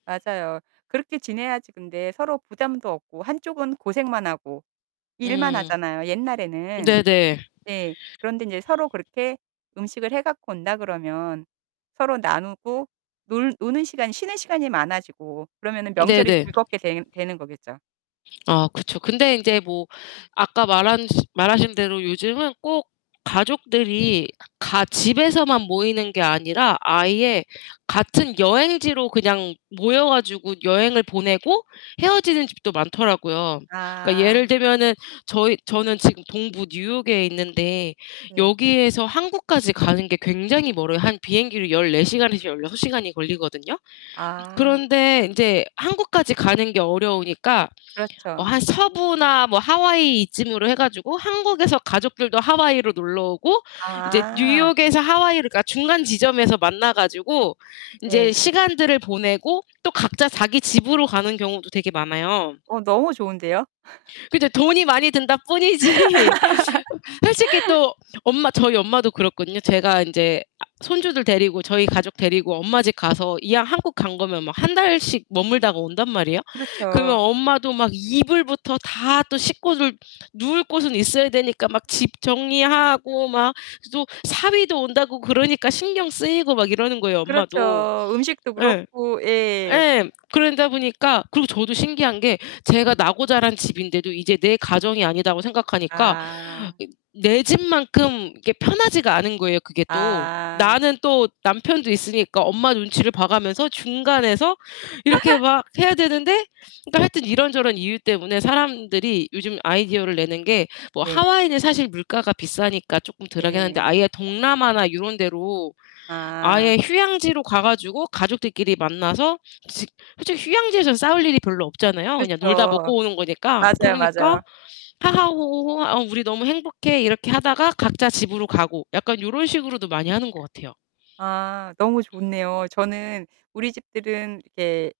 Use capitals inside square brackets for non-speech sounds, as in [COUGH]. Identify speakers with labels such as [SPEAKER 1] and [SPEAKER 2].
[SPEAKER 1] 맞아요. 그렇게 지내야지 근데 서로 부담도 없고 한 쪽은 고생만 하고 일만
[SPEAKER 2] 음.
[SPEAKER 1] 하잖아요 옛날에는.
[SPEAKER 2] 네네.
[SPEAKER 1] 예. 그런데 인제 서로 그렇게 음식을 해 갖고 온다 그러면 서로 나누고 놀 노는 시간, 쉬는 시간이 많아지고 그러면은 명절이
[SPEAKER 2] 네네.
[SPEAKER 1] 즐겁게 되 되는 거겠죠.
[SPEAKER 2] 아 그쵸. 근데 인제 뭐 아까 말한 말하신 대로 요즘은 꼭 가족들이 가 집에서만 모이는 게 아니라 아예 같은 여행지로 그냥 모여 가지고 여행을 보내고 헤어지는 집도 많더라고요. 그러니까
[SPEAKER 1] 아.
[SPEAKER 2] 예를 들면은 저희 저는 지금 동부 뉴욕에 있는데
[SPEAKER 1] 예.
[SPEAKER 2] 여기에서 한국까지 가는 게 굉장히 멀어요. 한 비행기로 14 시간에서 16 시간이 걸리거든요?
[SPEAKER 1] 아.
[SPEAKER 2] 그런데 인제 한국까지 가는 게 어려우니까 어
[SPEAKER 1] 그렇죠.
[SPEAKER 2] 한 서부나 뭐 하와이 이쯤으로 해 가지고 한국에서 가족들도 하와이로 놀러 오고 인제
[SPEAKER 1] 아.
[SPEAKER 2] 뉴욕에서 하와이를 그러니까 중간 지점에서 만나 가지고 인제
[SPEAKER 1] 예.
[SPEAKER 2] 시간들을 보내고 또 각자 자기 집으로 가는 경우도 되게 많아요.
[SPEAKER 1] 어 너무 좋은데요?
[SPEAKER 2] 그죠. 돈이 많이 든다 뿐이지. 어 솔직히
[SPEAKER 1] [LAUGHS]
[SPEAKER 2] 또 엄마 저희 엄마도 그렇거든요. 제가 인제 아 손주들 데리고 저희 가족 데리고 엄마 집 가서 이왕 한국 간 거면 막 1 달씩 머물다가 온단 말이에요. 그러면
[SPEAKER 1] 그렇죠.
[SPEAKER 2] 엄마도 막 이불부터 다 또 식구들 누울 곳은 있어야 되니까 막 집 정리하고 막 또 사위도 온다고 그러니까 신경 쓰이고 막 이러는 거예요 엄마도.
[SPEAKER 1] 그렇죠. 음식도
[SPEAKER 2] 예.
[SPEAKER 1] 그렇고. 예.
[SPEAKER 2] 예. 그러다 보니까 그리고 저도 신기한 게 제가 나고 자란 집인데도 이제 내 가정이 아니다고 생각하니까
[SPEAKER 1] 아.
[SPEAKER 2] 이 내 집만큼 이렇게 편하지가 않은 거예요 그게 또.
[SPEAKER 1] 아.
[SPEAKER 2] 나는 또 남편도 있으니까 엄마 눈치를 봐 가면서 중간에서 이렇게
[SPEAKER 1] [LAUGHS]
[SPEAKER 2] 막 해야 되는데 그니까 하여튼 이런저런 이유 때문에 사람들이 요즘 아이디어를 내는 게 뭐
[SPEAKER 1] 네.
[SPEAKER 2] 하와이는 사실 물가가 비싸니까 쪼끔 덜하긴 한데
[SPEAKER 1] 예.
[SPEAKER 2] 아예 동남아나 요런 데로
[SPEAKER 1] 아.
[SPEAKER 2] 아예 휴양지로 가 가지고 가족들끼리 만나서 솔직 솔직히 휴양지에선 싸울 일이 별로 없잖아요 그냥 놀다
[SPEAKER 1] 그렇죠.
[SPEAKER 2] 먹고 오는 거니까.
[SPEAKER 1] 맞아요,
[SPEAKER 2] 그러니까
[SPEAKER 1] 맞아요.
[SPEAKER 2] "하하 호호호. 아 우리 너무 행복해" 이렇게 하다가 각자 집으로 가고. 약간 요런 식으로도 많이 하는 것 같아요.
[SPEAKER 1] 아. 너무 좋네요. 저는 우리 집들은 이게